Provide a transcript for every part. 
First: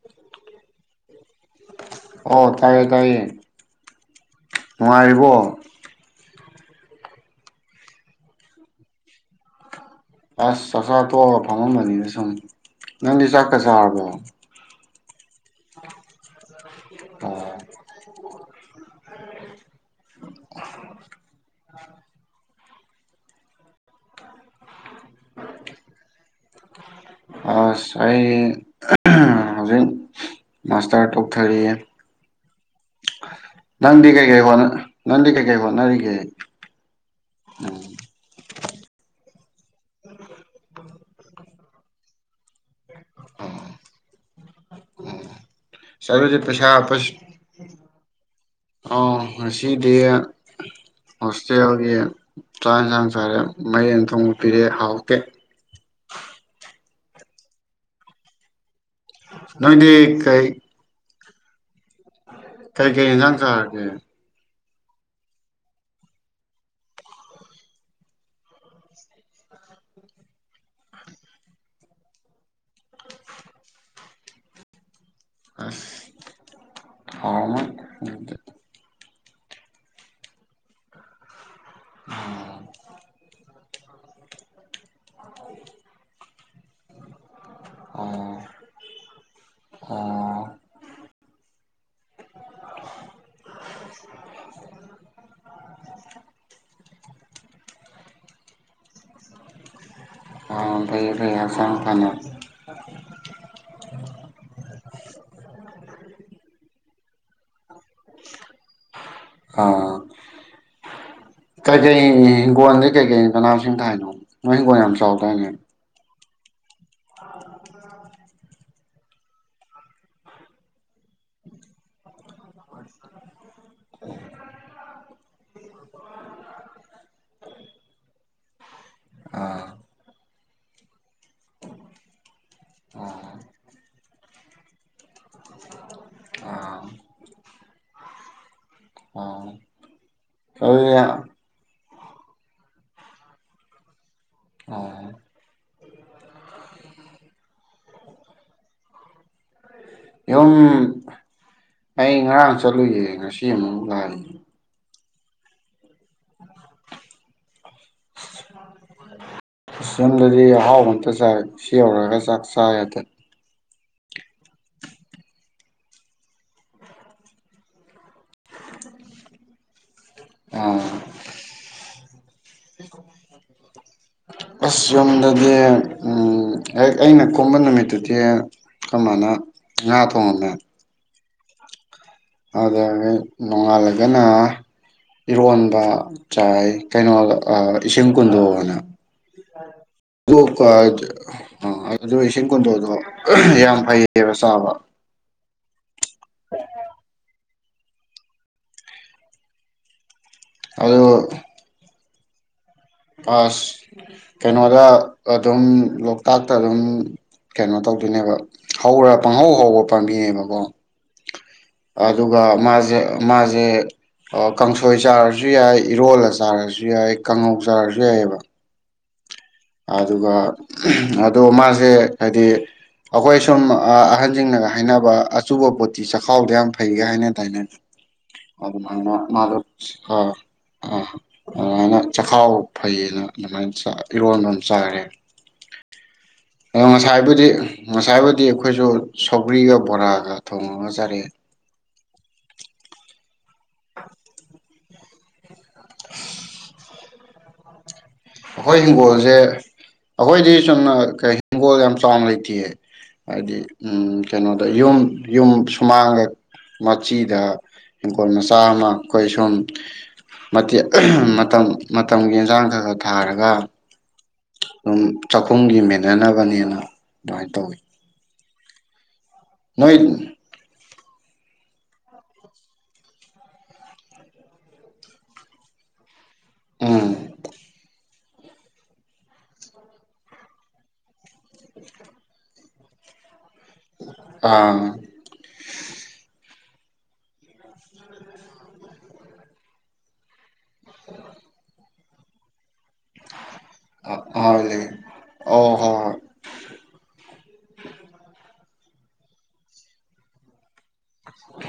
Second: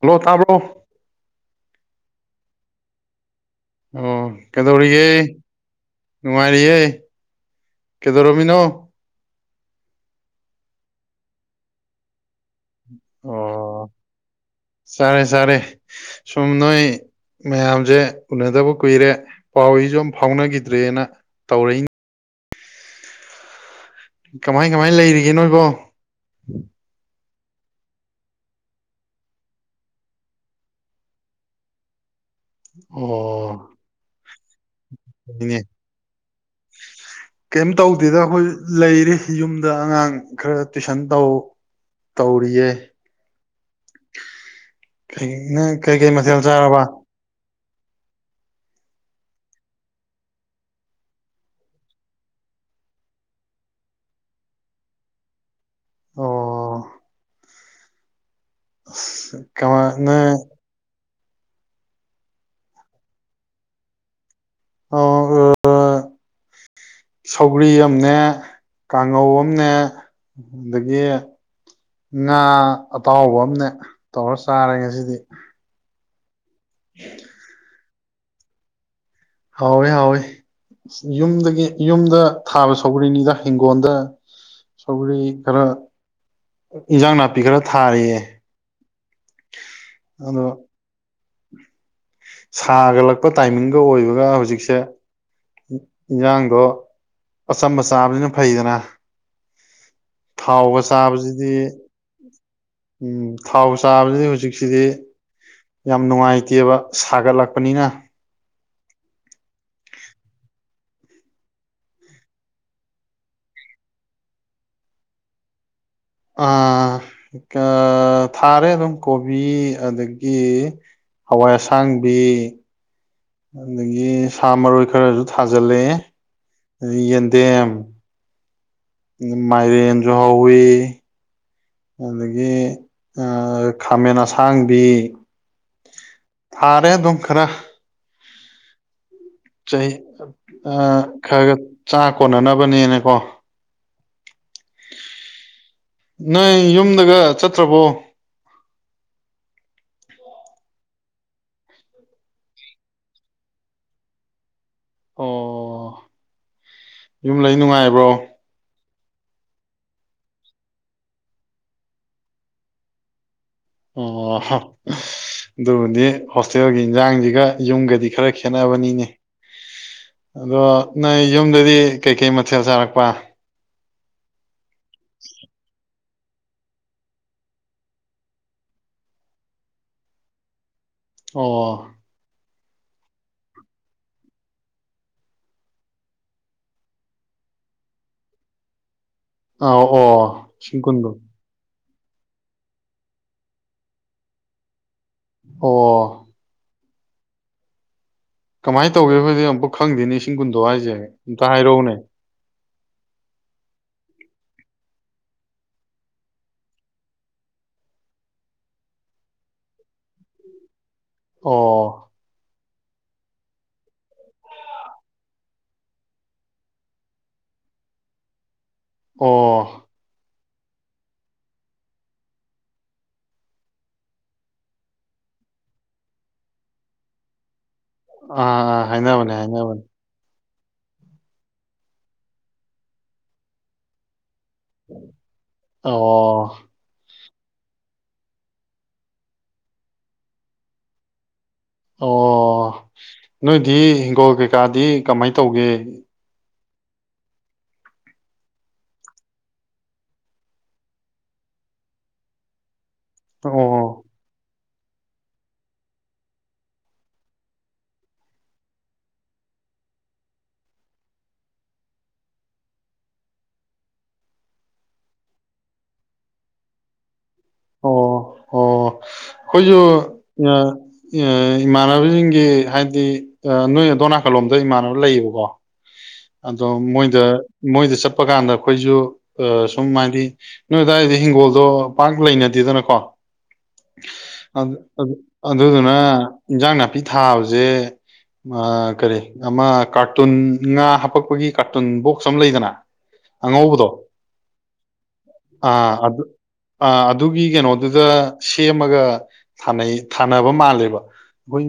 Hello ꯇꯥꯕ꯭ꯔꯣ ꯑꯣ ꯇꯥꯏꯌꯦ ꯇꯥꯏꯌꯦ ꯑꯣ ꯀꯩꯗꯧꯔꯤꯒꯦ ꯅꯨꯡꯉꯥꯏꯔꯤꯕꯣ ꯅꯨꯡꯉꯥꯏꯔꯤꯌꯦ ꯀꯩꯗꯧꯔꯝꯃꯤꯅꯣ ꯑꯁ ꯆꯥꯛꯆꯥ ꯇꯣꯛꯑꯒ ꯐꯝꯃꯝꯕꯅꯤꯅ ꯁꯨꯝ ꯅꯪꯗꯤ ꯆꯥꯛꯀ ꯑꯣ ꯆꯥꯔꯕꯣ ꯆꯥꯔꯦ ꯆꯥꯔꯦ ꯁꯨꯝ ꯅꯣꯏ ꯃꯌꯥꯝꯖꯦ ꯎꯅꯗꯕ ꯀꯨꯏꯔꯦ ꯄꯥꯎ ꯏ ꯖꯨꯝ ꯐꯥꯎꯅꯈꯤꯗ꯭ꯔꯦꯅ ꯇꯧꯔꯛꯏꯅꯤ ꯀꯃꯥꯏ ꯀꯃꯥꯏ ꯂꯩꯔꯤꯒꯦ ꯅꯣꯏꯕꯣ ꯑꯁ ꯑꯩ ꯍꯧꯖꯤꯛ ꯃꯥꯁꯇꯔ ꯇꯧꯊꯔꯤꯌꯦ ꯑꯣ ꯅꯪꯗꯤ ꯀꯩꯀꯩ ꯍꯣꯠꯅ ꯅꯪꯗꯤ ꯅꯤꯅꯦ ꯀꯩꯀꯩ ꯍꯣꯠꯅꯔꯤꯒꯦ ꯀꯩꯝ ꯇꯧꯗꯦꯗ ꯑꯩꯈꯣꯏ ꯂꯩꯔꯤ ꯌꯨꯝꯗ ꯑꯉꯥꯡ ꯈꯔ ꯇꯨꯏꯁꯟ ꯇꯧ ꯇꯧꯔꯤꯌꯦ [unintelligible] ꯅ ꯀꯩ ꯀꯩ ꯃꯊꯦꯜ ꯆꯥꯔꯕ ꯑꯥꯎ ꯉꯁꯤꯗꯤ ꯍꯣꯁꯇꯦꯜꯒꯤ ꯆꯥꯛ ꯌꯦꯟꯁꯥꯡ ꯆꯥꯔꯦ ꯃꯥꯏꯔꯦꯟ ꯊꯣꯡꯕ ꯄꯤꯔꯛꯑꯦ ꯍꯥꯎꯇꯦ ꯑꯣ ꯀꯃ ꯅꯣꯏꯗꯤ ꯅ ꯀꯩ ꯀꯩ ꯍꯤꯟꯖꯥꯡ ꯆꯔꯒꯦ ꯑ ꯑ ꯁꯧꯒ꯭ꯔꯤ ꯑꯃꯅꯦ ꯀꯥꯡꯉꯧ ꯑꯃꯅꯦ ꯑꯗꯒꯤ ꯉꯥ ꯑꯇꯥꯎꯕ ꯑꯃꯅꯦ ꯇꯧꯔ ꯆꯥꯔꯦ ꯉꯁꯤꯗꯤ ꯑꯁ ꯍꯥꯎꯔꯝ ꯃꯣꯢ ꯑꯗ ꯍꯥꯎꯋꯦ ꯍꯥꯎꯋꯦ ꯌꯨꯝꯗꯒꯤ ꯌꯨꯝꯗ ꯊꯥꯕ ꯁꯧꯒ꯭ꯔꯤꯅꯤꯗ ꯍꯤꯡꯒꯣꯟꯗ ꯁꯧꯒꯔꯤ ꯈꯔ ꯏꯟꯖꯥꯡ ꯅꯥ ꯄꯤ ꯈꯔ ꯊꯥꯔꯤꯌꯦ ꯑꯣ ꯑꯗꯣ ꯁꯥ ꯒꯠꯂꯛꯄ ꯇꯥꯏꯃꯤꯡꯒ ꯑꯣꯏꯕꯒ ꯍꯧꯖꯤꯛꯁꯦ ꯏꯟꯁꯥꯡꯗꯣ ꯑꯆꯝꯕ ꯆꯥꯕꯁꯤꯅ ꯐꯩꯗꯅ ꯑ ꯊꯥꯎꯒ ꯐꯩꯌꯦ ꯐꯩꯌꯦ ꯆꯥꯕꯁꯤꯗꯤ ꯍꯛꯆꯥꯡ ꯐꯅ ꯎꯝ ꯊꯥꯎ ꯆꯥꯕꯁꯤꯗꯤ ꯍꯧꯖꯤꯛꯁꯤꯗꯤ ꯌꯥꯝ ꯅꯨꯡꯉꯥꯏꯇꯦꯕ ꯁꯥꯒꯠꯂꯛꯄꯅꯤꯅ ꯑꯥ ꯀꯩꯀꯩ ꯍꯤꯡꯒꯣꯜꯗꯤ ꯀꯩꯀꯩ ꯃꯅꯃꯁꯤꯡ ꯊꯥꯏꯅꯣ ꯅꯣꯏ ꯍꯤꯡꯒꯣꯜ ꯌꯥꯝ ꯆꯥꯎꯗꯥꯏꯅꯦ ꯑ ꯀ ꯊꯥꯔꯦ ꯑꯗꯨꯝ ꯀꯣꯕꯤ ꯑꯗꯒꯤ ꯍꯋꯥꯏ ꯑꯁꯥꯡꯕꯤ [inaudible] ꯑꯗꯒꯤ ꯁꯥ ꯃꯔꯣꯏ ꯈꯔꯁꯨ ꯊꯥꯖꯤꯜꯂꯦ ꯌꯦꯟꯗꯦꯝ ꯑꯥ ꯃꯥꯏꯔꯦꯟꯖꯨ ꯍꯧ ꯋꯤ ꯑꯗꯒꯤ ꯑ ꯑꯥ ꯈꯥꯃꯦꯟ ꯑꯁ ꯁꯥꯡꯕꯤ ꯊꯥꯔꯦ ꯑꯗꯨꯝ ꯈꯔ ꯑꯣ ꯆꯍꯤ ꯑ ꯑꯗꯨꯗꯤ ꯈꯔꯒ ꯆꯥꯛ ꯀꯣꯟꯅꯅꯕꯅꯦꯅꯀꯣ ꯑ ꯅꯣꯏ ꯌꯨꯝꯗꯒ ꯆꯠꯇ꯭ꯔꯕꯣ ꯌꯨꯝ ꯑꯩ ꯉꯔꯥꯡ ꯆꯠꯂꯨꯌꯦ ꯉꯁꯤ ꯑꯃꯨꯛ ꯂꯥꯛꯏ ꯑꯣ ꯌꯨꯝ ꯂꯩ ꯅꯨꯡꯉꯥꯏ ꯕ꯭ꯔꯣ ꯑꯁꯨꯝꯗꯗꯤ ꯑꯍꯥꯎ ꯑꯝꯇ ꯆꯥꯏ ꯁꯤ ꯌꯧꯔꯒ ꯆꯥꯛ ꯆꯥ ꯌꯥꯗꯦ ꯑꯣ ꯑꯗꯨꯕꯨꯗꯤ ꯍꯣꯁꯇꯦꯜꯒꯤ ꯏꯟꯁꯥꯡꯁꯤꯒ ꯌꯨꯝꯒꯗꯤ ꯈꯔ ꯈꯦꯠꯅꯕꯅꯤꯅꯦ ꯑꯗꯣ ꯑꯥ ꯅꯣꯏ ꯌꯨꯝꯗꯗꯤ ꯀꯩꯀꯩ ꯃꯊꯦꯜ ꯆꯥꯔꯛꯄ ꯑꯁ ꯌꯨꯝꯗꯗꯤ ꯎꯝ ꯍꯦꯛ ꯑꯩꯅ ꯀꯨꯝꯕ ꯅꯨꯃꯤꯠꯇꯨꯗꯤ ꯑꯈꯣꯏ ꯃꯅꯥ ꯉꯥ ꯊꯣꯡꯉꯝꯃꯦ ꯑꯣ ꯑ ꯅꯣꯡꯉꯥꯜꯂꯒꯅ ꯏꯔꯣꯟꯕ ꯆꯥꯏ ꯀꯩꯅꯣ ꯏꯁꯤꯡ ꯀꯨꯟꯗꯣꯅ ꯑꯥꯎ ꯑꯣ ꯂꯤꯁꯤꯡ ꯀꯨꯟꯗꯣ [unintelligible] ꯑꯗꯨ ꯏꯁꯤꯡ ꯀꯨꯟꯗꯣꯗꯣ ꯌꯥꯝ ꯐꯩꯌꯦꯕ ꯆꯥꯕ ꯑꯣ [inaudible] ꯀꯃꯥꯏꯅ ꯇꯧꯒꯦꯕꯣꯏꯗꯤ ꯑꯃꯨꯛ ꯈꯪꯗꯦꯅꯦ ꯏꯁꯤꯡ ꯀꯨꯟꯗꯣ ꯍꯥꯏꯁꯦ ꯑꯗꯨ ꯑꯝꯇ ꯍꯥꯏꯔꯛꯎꯅꯦ ꯑꯁ ꯀꯩꯅꯣꯗ ꯑꯗꯨꯝ ꯂꯣꯛꯇꯥꯛꯇ ꯑꯗꯨꯝ ꯀꯩꯅꯣ ꯇꯧꯗꯣꯏꯅꯦꯕ ꯍꯧꯔ ꯄꯥꯡꯍꯧ ꯍꯧꯕ ꯄꯥꯝꯕꯤꯅꯦꯕꯀꯣ ꯑꯣ ꯑꯗꯨꯒ ꯃꯥ ꯃꯥꯁꯦ ꯀꯥꯡꯁꯣꯏ ꯆꯥꯔꯁꯨ ꯌꯥꯏ ꯏꯔꯣꯜꯂ ꯆꯥꯔꯁꯨ ꯌꯥꯏ ꯀꯥꯡꯉꯧ ꯆꯔꯁꯨ ꯌꯥꯏꯑꯕ ꯑꯣ ꯑꯗꯨꯒ ꯑꯗꯣ ꯃꯥꯁꯦ ꯍꯥꯏꯗꯤ ꯑꯩꯈꯣꯏ ꯁꯨꯝ ꯑꯍꯟꯁꯤꯡꯅꯒ ꯍꯥꯏꯅꯕ ꯑꯆꯨꯕ ꯄꯣꯠꯇꯤ ꯆꯈꯥꯎꯗ ꯌꯥꯝ ꯐꯩꯒ ꯍꯥꯏꯅ ꯇꯥꯏꯅ ꯑꯗꯨ ꯑꯥ ꯃꯥꯥꯟꯅ ꯍꯥꯏꯅꯕꯅꯦ ꯃꯥꯗꯣ ꯍꯥꯏꯅꯕꯅꯦ ꯑ ꯑ ꯑꯗꯨꯃꯥꯏꯅ ꯆꯈꯥꯎ ꯐꯩꯌꯦꯅ ꯑꯗꯨꯃꯥꯏꯅ ꯆ ꯏꯔꫭꯟꯕ ꯑꯃꯅꯦ ꯆꯥꯔꯦ ꯑꯣ [unintelligible] ꯉꯁꯥꯏꯕꯨꯗꯤ ꯉꯁꯥꯏꯕꯨꯗꯤ ꯑꯩꯈꯣꯏꯁꯨ ꯁꯧꯒ꯭ꯔꯤꯒ ꯕꯣꯔꯥꯒ ꯊꯣꯡꯉꯒ ꯆꯥꯔꯛꯑꯦ꯫ ꯑꯣ ꯅꯣꯏꯗꯤ ꯍꯤꯡꯒꯣꯜ ꯀꯩꯀꯥꯗꯤ ꯀꯃꯥꯏ ꯇꯧꯒꯦ꯫ ꯑꯩꯈꯣꯏ ꯍꯤꯡꯒꯣꯜꯁꯦ ꯑꯩꯈꯣꯏꯗꯤ ꯆꯨꯝꯅ ꯀ ꯍꯤꯡꯒꯣꯜ ꯌꯥꯝ ꯆꯥꯎꯅ ꯂꯩꯇꯦꯌꯦ꯫ ꯍꯥꯏꯗꯤ ꯑꯣ ꯎꯝ ꯀꯩꯅꯣ ꯃꯌꯨꯝ ꯌꯨꯝ ꯁꯨꯃꯥꯡꯒ ꯃꯆꯤꯗ ꯍꯪꯈꯣꯜ ꯃꯆꯥ ꯑꯃ ꯑꯩꯈꯣꯏ ꯁꯨꯝ ꯃꯇꯝ ꯃꯇꯝꯒꯤ ꯏꯟꯖꯥꯡ ꯈ ꯈ ꯊꯥꯔꯒ ꯑꯗꯨꯝ ꯆꯥꯛꯈꯨꯝꯒꯤ ꯃꯦꯟꯖꯅꯕꯅꯦꯅ ꯑꯗꯨꯃꯥꯏꯅ ꯇꯧꯋꯤ꯫ ꯑꯣ ꯍꯣꯏꯁꯨ ꯅꯣꯏ [unintelligible] ꯏꯃꯥꯟꯅꯕꯁꯤꯡꯒꯤ ꯍꯥꯏꯗꯤ ꯅꯣꯏ ꯑꯗꯣ ꯅꯥꯀꯜꯂꯣꯝꯗ ꯏꯃꯥꯟꯅꯕ ꯂꯩꯌꯦꯕꯀꯣ꯫ ꯑꯗꯣ ꯃꯣꯏꯗ ꯎꯝ ꯃꯣꯏꯗ ꯆꯞ ꯆꯠꯄ ꯀꯥꯟꯗ ꯑꯩꯈꯣꯏꯁꯨ ꯑ ꯁꯨꯝ ꯍꯥꯏꯗꯤ ꯅꯣꯏ ꯑꯗꯨꯋꯥꯏꯗꯤ ꯍꯤꯡꯒꯣꯜꯗꯣ ꯄꯥꯛ ꯂꯩꯅꯗꯦꯗꯅꯀꯣ꯫ ꯑꯗ ꯑꯥ ꯑꯗꯨ ꯑꯗꯨꯅ ꯏꯟꯖꯥꯡ ꯅꯥꯄꯤ ꯊꯥꯕꯁꯦ ꯑꯥ ꯀꯔꯤ ꯑꯃ ꯀꯥꯔꯇꯨꯟ ꯉꯥ ꯍꯥꯄꯛꯄꯒꯤ ꯀꯥꯔ [unintelligible] ꯕꯣꯛꯁ ꯑꯃ ꯂꯩꯗꯅ꯫ ꯑꯉꯧꯕꯗꯣ ꯑꯥ ꯂꯩ ꯑꯣ ꯑꯥ ꯍꯣꯏ ꯍꯣꯏ ꯑꯥꯗꯨ ꯑꯥ ꯑꯗꯨꯒꯤ ꯀꯩꯅꯣꯗꯨꯗ ꯁꯦꯝꯃꯒ ꯊꯥꯅꯩ ꯊꯥꯅꯕ ꯃꯥꯜꯂꯦꯕ ꯑꯩꯈꯣꯏ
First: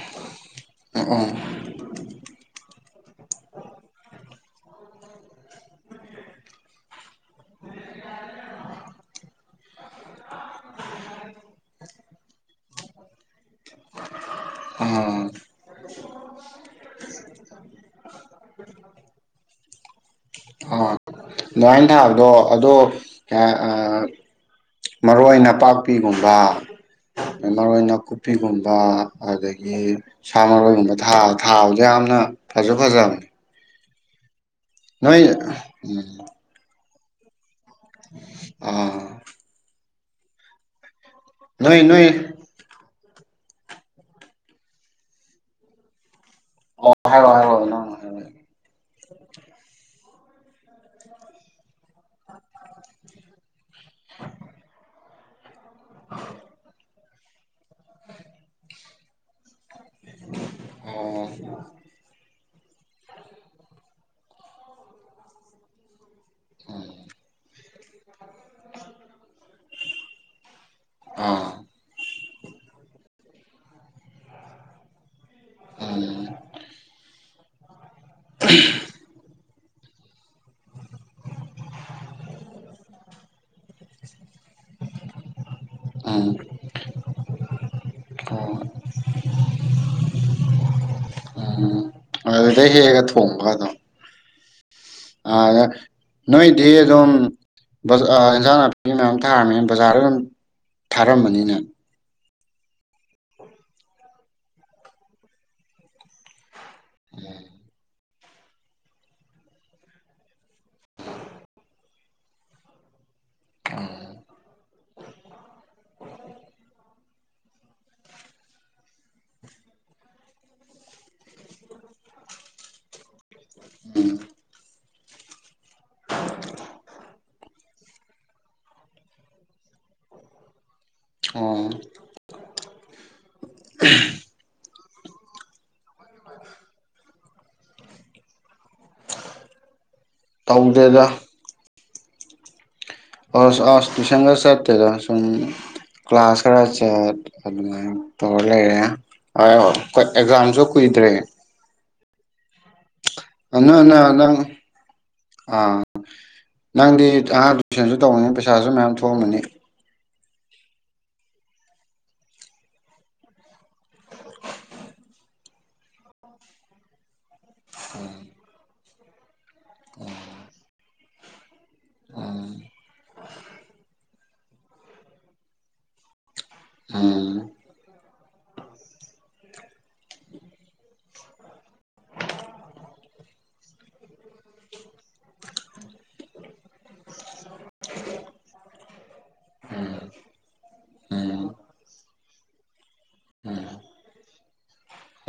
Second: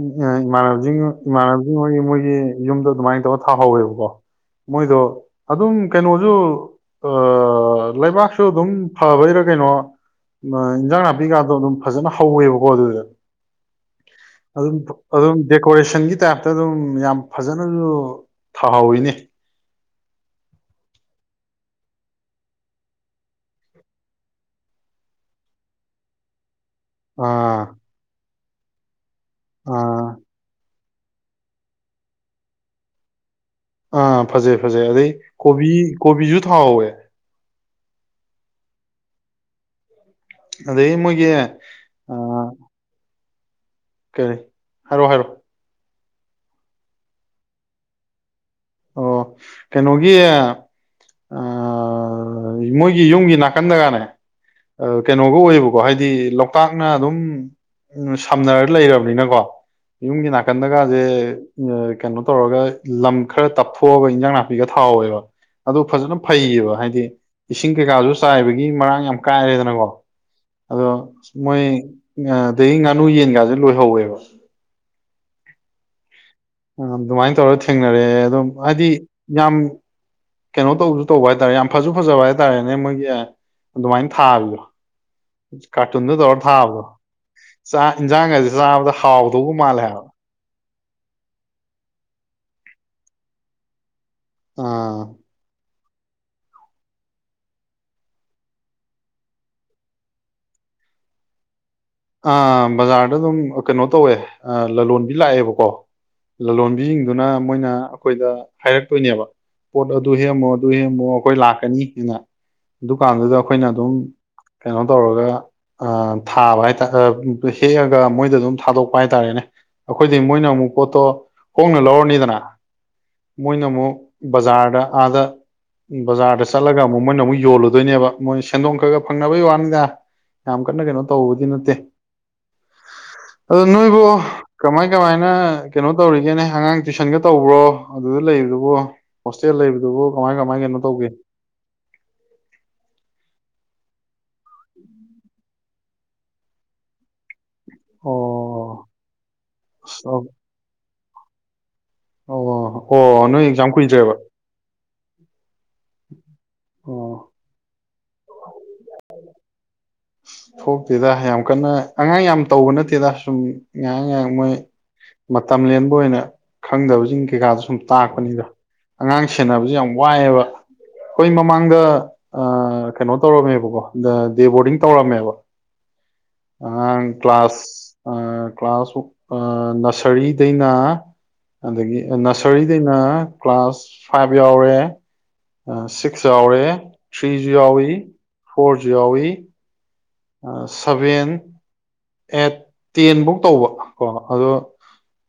ꯏꯃꯥꯟꯅꯕꯁꯤꯡ ꯎꯝ ꯏꯃꯥꯟꯅꯕꯁꯤꯡ ꯍꯣꯏꯒꯤ ꯃꯣꯏꯒꯤ ꯌꯨꯝꯗꯣ ꯑꯗꯨꯃꯥꯏꯅ ꯇꯧꯔ ꯊꯥꯍꯧꯋꯦꯕꯀꯣ ꯃꯣꯏꯗꯣ ꯑꯗꯨꯝ ꯀꯩꯅꯣꯁꯨ ꯂꯩꯕꯥꯛꯁꯨ ꯑꯗꯨꯝ ꯐꯕꯩꯔꯥ ꯀꯩꯅꯣ ꯏꯟꯖꯥꯡ ꯅꯥꯄꯤꯀꯥꯟꯗꯣ ꯑꯗꯨꯝ ꯐꯖꯅ ꯍꯧꯋꯦꯕ [unintelligible] ꯗꯨꯗ ꯑꯗꯨꯝ ꯎꯝ ꯑꯗꯨꯝ ꯗꯦꯀꯣꯔꯦꯁꯟꯒꯤ ꯇꯥꯏꯞꯇ ꯑꯗꯨꯝ ꯌꯥꯝ ꯐꯖꯅꯁꯨ ꯊꯥꯍꯧꯋꯤꯅꯦ ꯑꯥ ꯑꯗꯨꯃꯥꯏꯅꯥ ꯊꯥꯕꯗꯣ ꯑꯗꯣ ꯃꯔꯣꯏ ꯅꯄꯥꯛꯄꯤꯒꯨꯝꯕ ꯑꯥ ꯃꯥꯔꯣꯏ ꯅꯥꯀꯨꯞ ꯅꯥꯀꯨꯞꯄꯤꯒꯨꯝꯕ ꯑꯗꯨꯗꯒꯤ ꯑꯥ ꯁꯥ ꯃꯔꯣꯏꯒꯨꯝꯕ ꯊꯥꯕꯗ ꯌꯥꯝꯅ ꯐꯖ ꯐꯖꯕꯅꯦ ꯑꯥ ꯐꯖꯩ ꯐꯖꯩ ꯑꯗꯩ ꯅꯣꯏ ꯀꯣꯕꯤ ꯎꯝ ꯀꯣꯕꯤꯁꯨ ꯊꯥꯍꯧꯋꯦ ꯑꯥ ꯑꯗꯩ ꯃꯣꯏ ꯒꯤ ꯅꯣꯏ ꯅꯣꯏ ꯑꯥ ꯀꯔꯤ ꯍꯥꯏꯔꯣ ꯍꯥꯏꯔꯣ ꯑꯣ ꯍꯥꯏꯔꯣ ꯍꯥꯏꯔꯣ [unintelligible] ꯑꯣ ꯀꯩꯅꯣꯒꯤ ꯑꯥ ꯃꯣꯏꯒꯤ ꯌꯨꯝꯒꯤ ꯅꯥꯀꯟꯗꯒꯅꯦ ꯀꯩꯅꯣꯒ ꯎꯏꯌꯦꯕ ꯀꯣ ꯍꯥꯏꯗꯤ ꯂꯣꯛꯇꯥꯛꯅ ꯑꯗꯨꯝ ꯁꯝꯅꯔ ꯂꯩꯔ ꯅꯤꯅꯀꯣ ꯌꯨꯝꯒꯤ ꯅꯥꯀꯟꯗꯒꯖꯦ ꯍꯥꯏꯔꯛꯑꯣ ꯑꯣ ꯀꯩꯅꯣ ꯇꯧꯔꯒ ꯂꯝ ꯏꯟꯁꯥꯡ ꯅꯥꯄꯤꯒ ꯊꯥꯍꯧꯋꯦꯕ ꯑꯗꯣ ꯐꯖꯅ ꯐꯩꯌꯦꯕ ꯍꯥꯏꯗꯤ ꯏꯁꯤꯡ ꯀꯩꯀꯥꯁꯨ ꯆꯥꯏꯕꯒꯤ ꯃꯔꯥꯡ ꯌꯥꯝ ꯀꯥꯏꯔꯦꯗꯅꯀꯣ꯫ ꯑꯗꯣ ꯑꯥ ꯃꯣꯏ꯫ ꯑꯗꯒꯤ ꯉꯥꯅꯨ ꯌꯦꯟꯒꯥꯥꯖꯦ ꯂꯣꯏꯍꯧꯋꯦꯕ꯫ ꯑ꯫ ꯑꯗꯨꯃꯥꯏ ꯇꯧꯔꯒ- ꯊꯦꯡꯅꯔꯑꯦ ꯑꯗꯨꯝ ꯍꯥꯏꯗꯤ ꯌꯥꯝ- ꯀꯩꯅꯣ ꯇꯧꯁꯨ ꯇꯧꯕ ꯍꯥꯏꯇꯥꯔꯦ ꯌꯥꯝ ꯐꯖ ꯐꯖꯕ ꯍꯥꯏꯇꯥꯔꯦꯅꯦ ꯃꯣꯏꯒꯤ ꯑꯗꯨꯃꯥꯏꯅ ꯊꯥꯕꯤꯗꯣ꯫ ꯀꯥꯔꯇꯨꯟꯗ ꯎꯝ ꯇꯧꯔ ꯊꯥꯕꯗꯣ ꯆꯥꯛ ꯏꯟꯖꯥꯡꯒꯁꯦ ꯍꯣꯏ ꯆꯥꯕꯗ ꯍꯥꯎꯗꯧꯕ ꯃꯥꯜꯂꯦ ꯍꯥꯏꯕ꯫ ꯑ- ꯑꯗꯨꯗꯩ ꯍꯦꯛꯑꯥꯒ ꯊꯣꯡꯕꯒ ꯊꯣꯡꯕꯥ ꯑꯗꯨꯝ꯫ ꯑꯥ ꯑꯥꯗ꯫ ꯅꯣꯏꯗꯤ ꯑꯗꯨꯝ ꯕꯖꯥ-ꯑ-ꯏꯟꯖꯥꯡ ꯅꯥꯄꯤ ꯃꯌꯥꯝ ꯊꯥꯔꯃꯦꯅ ꯕꯖꯥꯔꯗ ꯑꯗꯨꯝ ꯊꯥꯔꯝꯃꯅꯤꯅꯦ꯫ ꯑ ꯕꯖꯥꯔꯗ ꯑꯗꯨꯝ ꯀꯩꯅꯣ ꯇꯧꯋꯦ ꯑ-ꯂꯂꯣꯟꯕꯤ ꯂꯥꯛꯑꯦꯕꯀꯣ ꯂꯂꯣꯟ ꯁꯤꯡꯗꯨꯅ ꯃꯣꯏꯅ꯫ ꯈꯣꯏꯗ ꯍꯥꯏꯔꯛꯇꯣꯏꯅꯦꯕ ꯄꯣꯠ ꯑꯗꯨ ꯍꯦꯛꯑꯝꯃꯣ ꯑꯗꯨ ꯍꯦꯛꯑꯝꯃꯣ ꯑꯩꯈꯣꯏ ꯂꯥꯛꯀꯅꯤꯅ ꯀꯥꯟꯗꯨꯗ ꯑꯩꯈꯣꯏꯅ ꯑꯗꯨꯝ꯫ ꯎꯝ ꯀꯩꯅꯣ ꯇꯧꯔꯒ꯫ ꯑ ꯊꯥꯕ ꯍꯥꯏ [unintelligible] ꯍꯦꯛꯑꯒ ꯃꯣꯏꯗ ꯑꯗꯨꯝ ꯊꯥꯗꯣꯛꯄ ꯍꯥꯏꯇꯥꯔꯦꯅꯦ ꯑꯩꯈꯣꯏꯗꯩ ꯃꯣꯏꯅ ꯑꯃꯨꯛ ꯄꯣꯠꯇꯣ ꯍꯣꯡꯅ ꯂꯧꯔꯅꯤꯗꯅ꯫ ꯃꯣꯏꯅ ꯑꯃꯨꯛ ꯕꯖꯥꯔꯗ꯫ ꯑꯥꯗ꯫ ꯕꯖꯥꯔꯗ ꯆꯠꯂꯒ ꯑꯃꯨꯛ ꯃꯣꯏꯅ ꯑꯃꯨꯛ ꯌꯣꯜꯂꯨ [unintelligible] ꯅꯦꯕ ꯃꯣꯏ ꯁꯦꯟꯗꯣꯡ ꯈꯔ ꯈꯔ ꯐꯪꯅꯕꯩ ꯋꯥꯅꯤꯗ ꯌꯥꯝ [unintelligible] ꯀꯩꯅꯣ ꯇꯧꯕꯗꯤ ꯅꯠ ꯑꯣ ꯑꯗꯨ ꯅꯣꯏꯕꯨ꯫ ꯀꯃꯥꯏ ꯀꯃꯥꯏꯅ ꯀꯩꯅꯣ ꯇꯧꯔꯤꯒꯦꯅꯦ ꯑꯉꯥꯡ ꯇꯨꯏꯁꯟꯒ ꯇꯧꯕ꯭ꯔꯣ ꯑꯗꯨꯗ ꯂꯩꯗꯨꯕꯨ ꯍꯣꯁꯇꯦꯜ ꯂꯩꯕꯗꯨꯕꯨ ꯀꯃꯥꯏ ꯀꯃꯥꯏ ꯀꯩꯅꯣ ꯇꯧꯗꯦꯗ ꯇꯧꯒꯦ꯫ ꯑꯁ-ꯑꯁ ꯇꯨꯏꯁꯟꯒ ꯆꯠꯇꯦꯗ ꯁꯨꯝ ꯀ꯭ꯂꯥꯁ ꯈꯔ ꯆꯠ꯫ ꯑꯗꯨꯃꯥꯏ ꯑꯣ ꯇꯧꯔ ꯂꯩꯔꯦ ꯑꯗꯣ ꯑꯁ ꯑꯦꯛꯖꯥꯝꯁꯨ ꯀꯨꯏꯗ꯭ꯔꯦ꯫ [inaudible] ꯑꯣ ꯑꯣ ꯅꯣꯏ ꯑꯦꯛꯖꯥꯝ ꯅ ꯅ ꯀꯨꯏꯗ꯭ꯔꯦꯕ ꯅꯪ ꯑꯥ ꯅꯪꯗꯤ ꯑꯣ ꯑꯉꯥꯡ ꯇꯨꯏꯁꯟꯁꯨ ꯇꯧꯕꯅꯤꯅ ꯄꯩꯁꯥꯁꯨ ꯃꯌꯥꯝ ꯊꯣꯛꯑꯝꯃꯅꯤ꯫ ꯊꯣꯛꯇꯦꯗ ꯌꯥꯝ ꯀꯟꯅ ꯑꯉꯥꯡ ꯌꯥꯝ ꯇꯧꯕ ꯅꯠꯇꯦꯗ ꯁꯨꯝ ꯉꯥꯏꯍꯥꯛ ꯉꯥꯏꯍꯥꯛ ꯃꯣꯏ ꯃꯇꯝ ꯂꯦꯟꯕ ꯑꯣꯏꯅ ꯈꯪꯗꯕꯁꯤꯡ ꯀꯩꯀꯥꯗꯣ ꯁꯨꯝ ꯇꯥꯛꯄꯅꯤꯗ꯫ ꯑꯉꯥꯡ ꯁꯦꯟꯅꯕꯁꯦ ꯌꯥꯝ ꯋꯥꯏꯑꯦꯕ꯫ ꯍꯣꯏ ꯃꯝ ꯃꯃꯥꯡꯗ ꯎꯝ ꯑꯥ ꯀꯩꯅꯣ ꯇꯧꯔꯝꯃꯦꯕꯀꯣ ꯗ ꯗꯦ ꯕꯣꯔꯗꯤꯡ ꯇꯧꯔꯝꯃꯦꯕ ꯑꯉꯥꯡ ꯎꯝ ꯀ꯭ꯂꯥꯁ ꯑꯥ ꯀ꯭ꯂꯥꯁ ꯑꯥ ꯅꯁꯔꯤꯗꯩꯅ ꯑꯗꯒꯤ ꯅꯁꯔꯤꯗꯩꯅ ꯀ꯭ꯂꯥꯁ ꯐꯥꯏꯚ ꯌꯥꯎꯔꯦ꯫ ꯁꯤꯛ ꯌꯥꯎꯔꯦ ꯊ꯭ꯔꯤꯁꯨ ꯌꯥꯎꯋꯤ ꯐꯣꯔ ꯖꯨ ꯌꯥꯎꯏ ꯁꯚꯦꯟ ꯎꯝ ꯑꯦ ꯇꯦꯟꯕꯧ ꯇꯧꯕ ꯀꯣ ꯑꯗꯣ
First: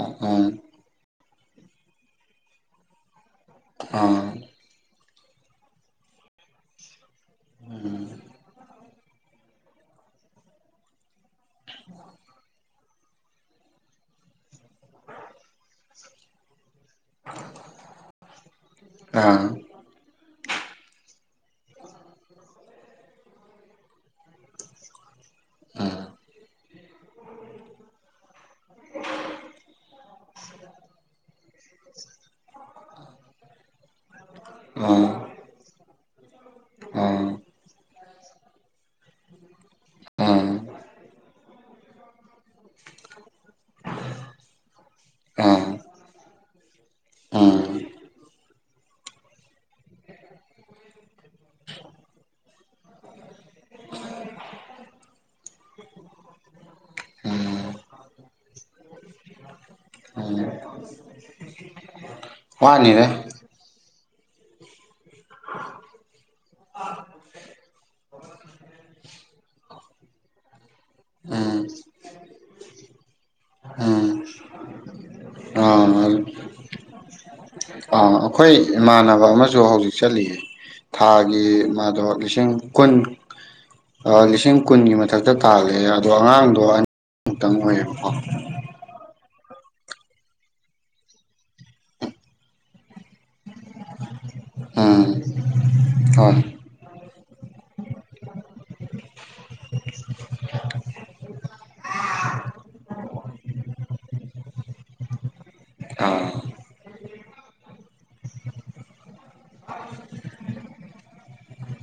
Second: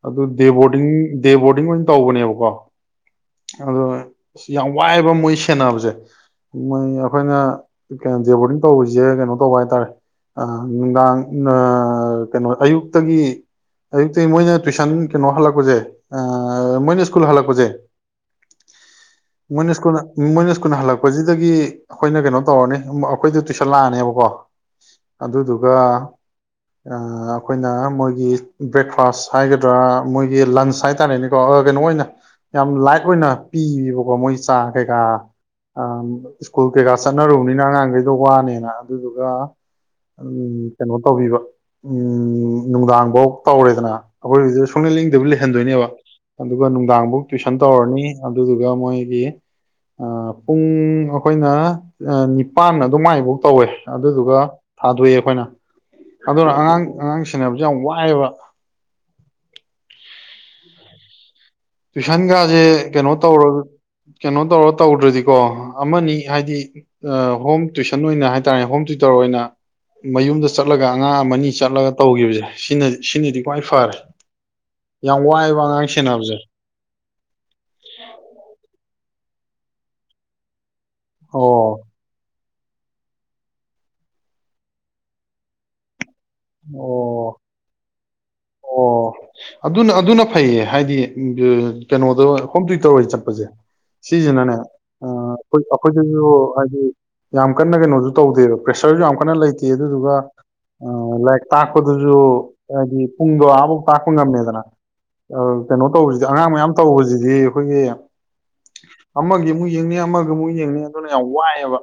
ꯑꯗꯨ ꯎꯝ ꯗꯦꯕꯣꯔꯗꯤꯡ ꯗꯦ ꯕꯣꯔꯗꯤꯡ ꯑꯣꯏꯅ ꯇꯧꯕꯅꯦꯕꯀꯣ ꯑꯗꯣ ꯎꯝ ꯑꯥ ꯌꯥꯝ ꯋꯥꯏꯕ ꯃꯣꯏ ꯁꯅꯕꯖꯦ ꯃꯣꯏ ꯑꯩꯈꯣꯏꯅ ꯎꯝ ꯀꯩꯅꯣ ꯖꯦꯕꯣꯔꯗꯤꯡ ꯇꯧꯕꯁꯦ ꯀꯩꯅꯣ ꯇꯧꯕ ꯍꯥꯏꯇꯥꯔꯦ ꯑ ꯅꯨꯡꯗꯥꯡ ꯅꯥ ꯀꯩꯅꯣ ꯑꯌꯨꯛꯇꯒꯤ ꯑꯗꯨꯛꯇ ꯃꯣꯏꯅ ꯇꯩꯅ ꯍ ꯃꯣꯏ ꯁꯀꯨ ꯍꯛ ꯑꯥ ꯎꯝ ꯃꯣꯏ ꯁꯨ ꯃꯣꯏ ꯁ ꯀꯨꯟ ꯍꯜꯂꯛꯄꯁꯤꯗꯒꯤ ꯑꯩꯈꯣꯏꯅ ꯀꯩꯅꯣ ꯇꯧꯔꯅꯤ ꯑꯩꯈꯣꯏꯗ ꯇꯨꯏꯁꯟ ꯂꯥꯛꯑꯅꯦꯕꯀꯣ ꯑꯗꯨꯗꯨꯒ ꯑꯩꯈꯣꯏꯅ ꯃꯣꯏꯒꯤ ꯕ꯭ꯔꯦꯛꯐꯥꯁ ꯍꯥꯏꯒꯗ꯭ꯔꯥ ꯃꯣꯏꯒꯤ ꯂꯟꯁ ꯍꯥꯏꯇꯥꯔꯦꯅꯦ [unintelligible] ꯀꯩꯅꯣ ꯑꯣꯏꯅ ꯌꯥꯝ ꯂꯥꯏ ꯑꯩꯈꯣꯏꯅ ꯄꯤꯕ ꯃꯣꯏ ꯆ ꯀꯩꯀꯥ ꯑꯥ ꯑ ꯁ꯭ꯀꯨꯜ ꯀꯩꯀꯥ ꯑꯥ ꯆꯠꯅꯔꯨꯕꯅꯤꯟ ꯑꯉꯥꯡꯈꯩ ꯋꯥꯅꯦꯅ ꯑꯗꯨꯗꯨꯒ ꯎꯝ ꯀꯩꯅꯣ ꯇꯧꯕꯤꯕ ꯎ ꯅꯨꯡꯗꯥꯡꯐꯧ ꯇꯧꯔꯦꯗꯅ ꯑꯩꯈꯣꯏ ꯍꯧ ꯁꯨꯡꯅ ꯂꯤꯡꯗꯕ ꯎꯝ ꯂꯩꯍꯟꯗꯣꯏꯅꯦꯕ ꯑꯗꯨꯒ ꯅꯨꯡꯗꯥꯡꯐꯧ ꯇꯨꯋꯏꯁꯟ ꯎꯝ ꯇꯧꯔꯅꯤ ꯑꯗꯨꯗꯨꯒ ꯃꯣꯏꯒꯤ ꯄꯨꯡ ꯑꯩꯈꯣꯏꯅ ꯅꯤꯄꯥꯟ ꯑꯗꯨꯃꯥꯏꯐꯧ ꯇꯧꯋꯦ ꯑꯗꯨꯗꯨꯒ ꯊꯥꯗꯣꯛꯑꯦ ꯑꯩꯈꯣꯏꯅ ꯑꯗꯨꯔ ꯑꯉꯥꯡ ꯑꯉꯥꯡ ꯁꯦꯟꯅꯕꯖꯦ ꯎꯝ ꯌꯥꯝ ꯋꯥꯏꯌꯦꯕ [unintelligible] ꯇꯨꯏꯁꯟꯒꯖꯦ ꯀꯩꯅꯣ ꯋꯥꯅꯤꯗ ꯇꯧꯔꯒ ꯀꯩꯅꯣ ꯇꯧꯔ ꯇꯧꯗ꯭ꯔꯗꯤꯀꯣ ꯑꯃꯅꯤ ꯍꯥꯏꯗꯤ ꯍꯣꯝ ꯇ꯭ꯋꯁꯟ ꯑꯣꯏꯅ ꯍꯥꯏꯇꯥꯔꯦ ꯍꯣꯝ ꯇ꯭ꯌꯨꯇꯔ ꯑꯣꯏꯅ ꯃꯌꯨꯝꯗ ꯆꯠ ꯆꯠꯂꯒ ꯑꯉꯥꯡ ꯑꯅꯤ ꯎꯝ ꯆꯠꯂꯒ ꯇꯧꯈꯤꯕꯖꯦ ꯁꯤꯅ ꯁꯤꯅꯗꯤ ꯈꯋ꯭ꯥꯏ ꯐꯔꯦ ꯎꯝ ꯌꯥꯝ ꯑꯥ ꯋꯥꯏꯌꯦꯕꯥ [unintelligible] ꯁꯦꯅꯕꯖꯦ ꯑꯥ ꯑꯩꯈꯣꯏ ꯏꯃꯥꯟꯅꯕ ꯑꯃꯁꯨ ꯍꯧꯖꯤꯛ ꯆꯠꯂꯤꯌꯦ ꯊꯥꯒꯤ ꯑꯣ ꯃꯥꯗꯣ ꯂꯤꯁꯤꯡ ꯀꯨꯟ ꯂꯤꯁꯤꯡ ꯀꯨꯟꯒꯤ ꯃꯊꯛꯇ ꯇꯥꯜꯂꯦ ꯑꯗꯣ ꯑꯉꯥꯡꯗꯣ ꯑꯣ ꯑꯅꯤꯃꯨꯛꯇꯪ ꯑꯣꯏꯌꯦꯕꯀꯣ ꯑꯣ ꯑꯗꯨꯅ ꯑꯗꯨꯅ ꯐꯩꯌꯦ ꯍꯥꯏꯗꯤ ꯀꯩꯅꯣꯗ ꯍꯣꯝ ꯇꯨꯏꯇꯔ ꯑꯣꯏꯅ ꯆꯠꯄꯁꯦ ꯁꯤꯁꯤꯅꯅꯦ ꯎꯝ ꯑꯩ ꯑꯩꯈꯣꯏꯗꯁꯨ ꯍꯣꯏ ꯍꯥꯏꯗꯤ ꯌꯥꯝ ꯀꯟꯅ ꯀꯩꯅꯣꯁꯨ ꯇꯧꯗꯦꯕ ꯄ꯭ꯔꯦꯁꯔꯁꯨ ꯌꯥꯝ ꯀꯟꯅ ꯂꯩꯇꯦ ꯑꯗꯨꯗꯨꯒ ꯑꯥ ꯂꯥꯏꯔꯤꯛ ꯇꯥꯛꯄꯗꯨꯁꯨ ꯍꯥꯏꯗꯤ ꯄꯨꯡꯗꯣ ꯑꯥꯕꯨꯛ ꯇꯥꯛꯄ ꯉꯝꯃꯦꯗꯅ ꯀꯩꯅꯣ ꯇꯧꯕꯁꯤꯗꯤ ꯑꯥ ꯑꯉꯥꯡ ꯃꯌꯥꯝ ꯇꯧꯕꯁꯤꯗꯤ ꯑꯩꯈꯣꯏꯒꯤ ꯑꯃꯒꯤ ꯑꯃꯨꯛ ꯌꯦꯡꯅꯤ ꯑꯃꯒꯤ ꯑꯃꯨꯛ ꯌꯦꯡꯅꯤ ꯑꯗꯨꯅ ꯌꯥꯝ ꯋꯥꯏꯑꯦꯕ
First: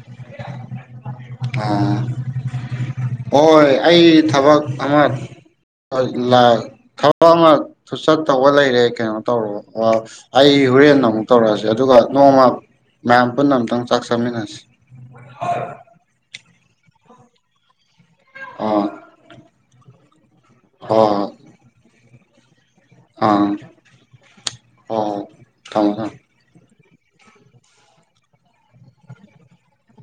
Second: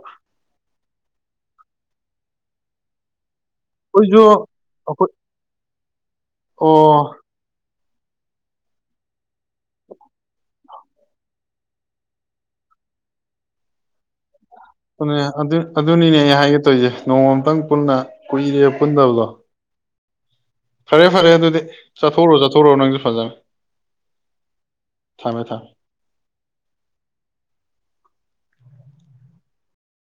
ꯑꯥ ꯍꯣꯏ ꯑꯩꯈꯣꯏꯁꯨ ꯑꯩ ꯊꯕꯛ ꯑꯃ ꯑꯩꯈꯣꯏ ꯂꯦꯛꯅꯦ ꯑꯣ ꯊꯕꯛ ꯑꯃ ꯊꯨꯆꯠ ꯇꯧꯕ ꯂꯩꯔꯦ ꯀꯩꯅꯣ ꯇꯧꯔꯣ ꯑꯩ ꯍꯣꯔꯦꯟ ꯑꯃꯨꯛ ꯇꯧꯔꯛꯑꯁꯦ ꯑꯗꯨꯒ ꯅꯣꯡꯃ ꯃꯌꯥꯝ ꯄꯨꯟꯅ ꯑꯃꯝꯇꯪ ꯆꯥꯛ ꯆꯥꯃꯤꯟꯅꯁꯤ ꯑꯗꯨꯅꯦ ꯑꯗꯨ ꯑꯗꯨꯅꯤꯅꯦ ꯑꯩ ꯍꯥꯏꯒꯦ ꯇꯧꯔꯤꯁꯦ ꯅꯣꯡꯃꯇꯪ ꯄꯨꯟꯅ ꯀꯨꯏꯔꯦ ꯑꯥ ꯄꯨꯟꯗꯕꯗꯣ ꯍꯣꯏ ꯐꯔꯦ ꯐꯔꯦ ꯍꯣꯏ ꯑꯗꯨꯗꯤ ꯆꯠꯊꯣꯛꯔꯣ ꯆꯠꯊꯣꯛꯔꯣ ꯅꯪꯖꯨ ꯐꯖꯅ ꯑꯥ ꯍꯣꯏ ꯍꯣꯏ ꯊꯝꯃꯦ ꯊꯝꯃꯦ ꯊꯝꯃꯣ ꯊꯝꯃꯣ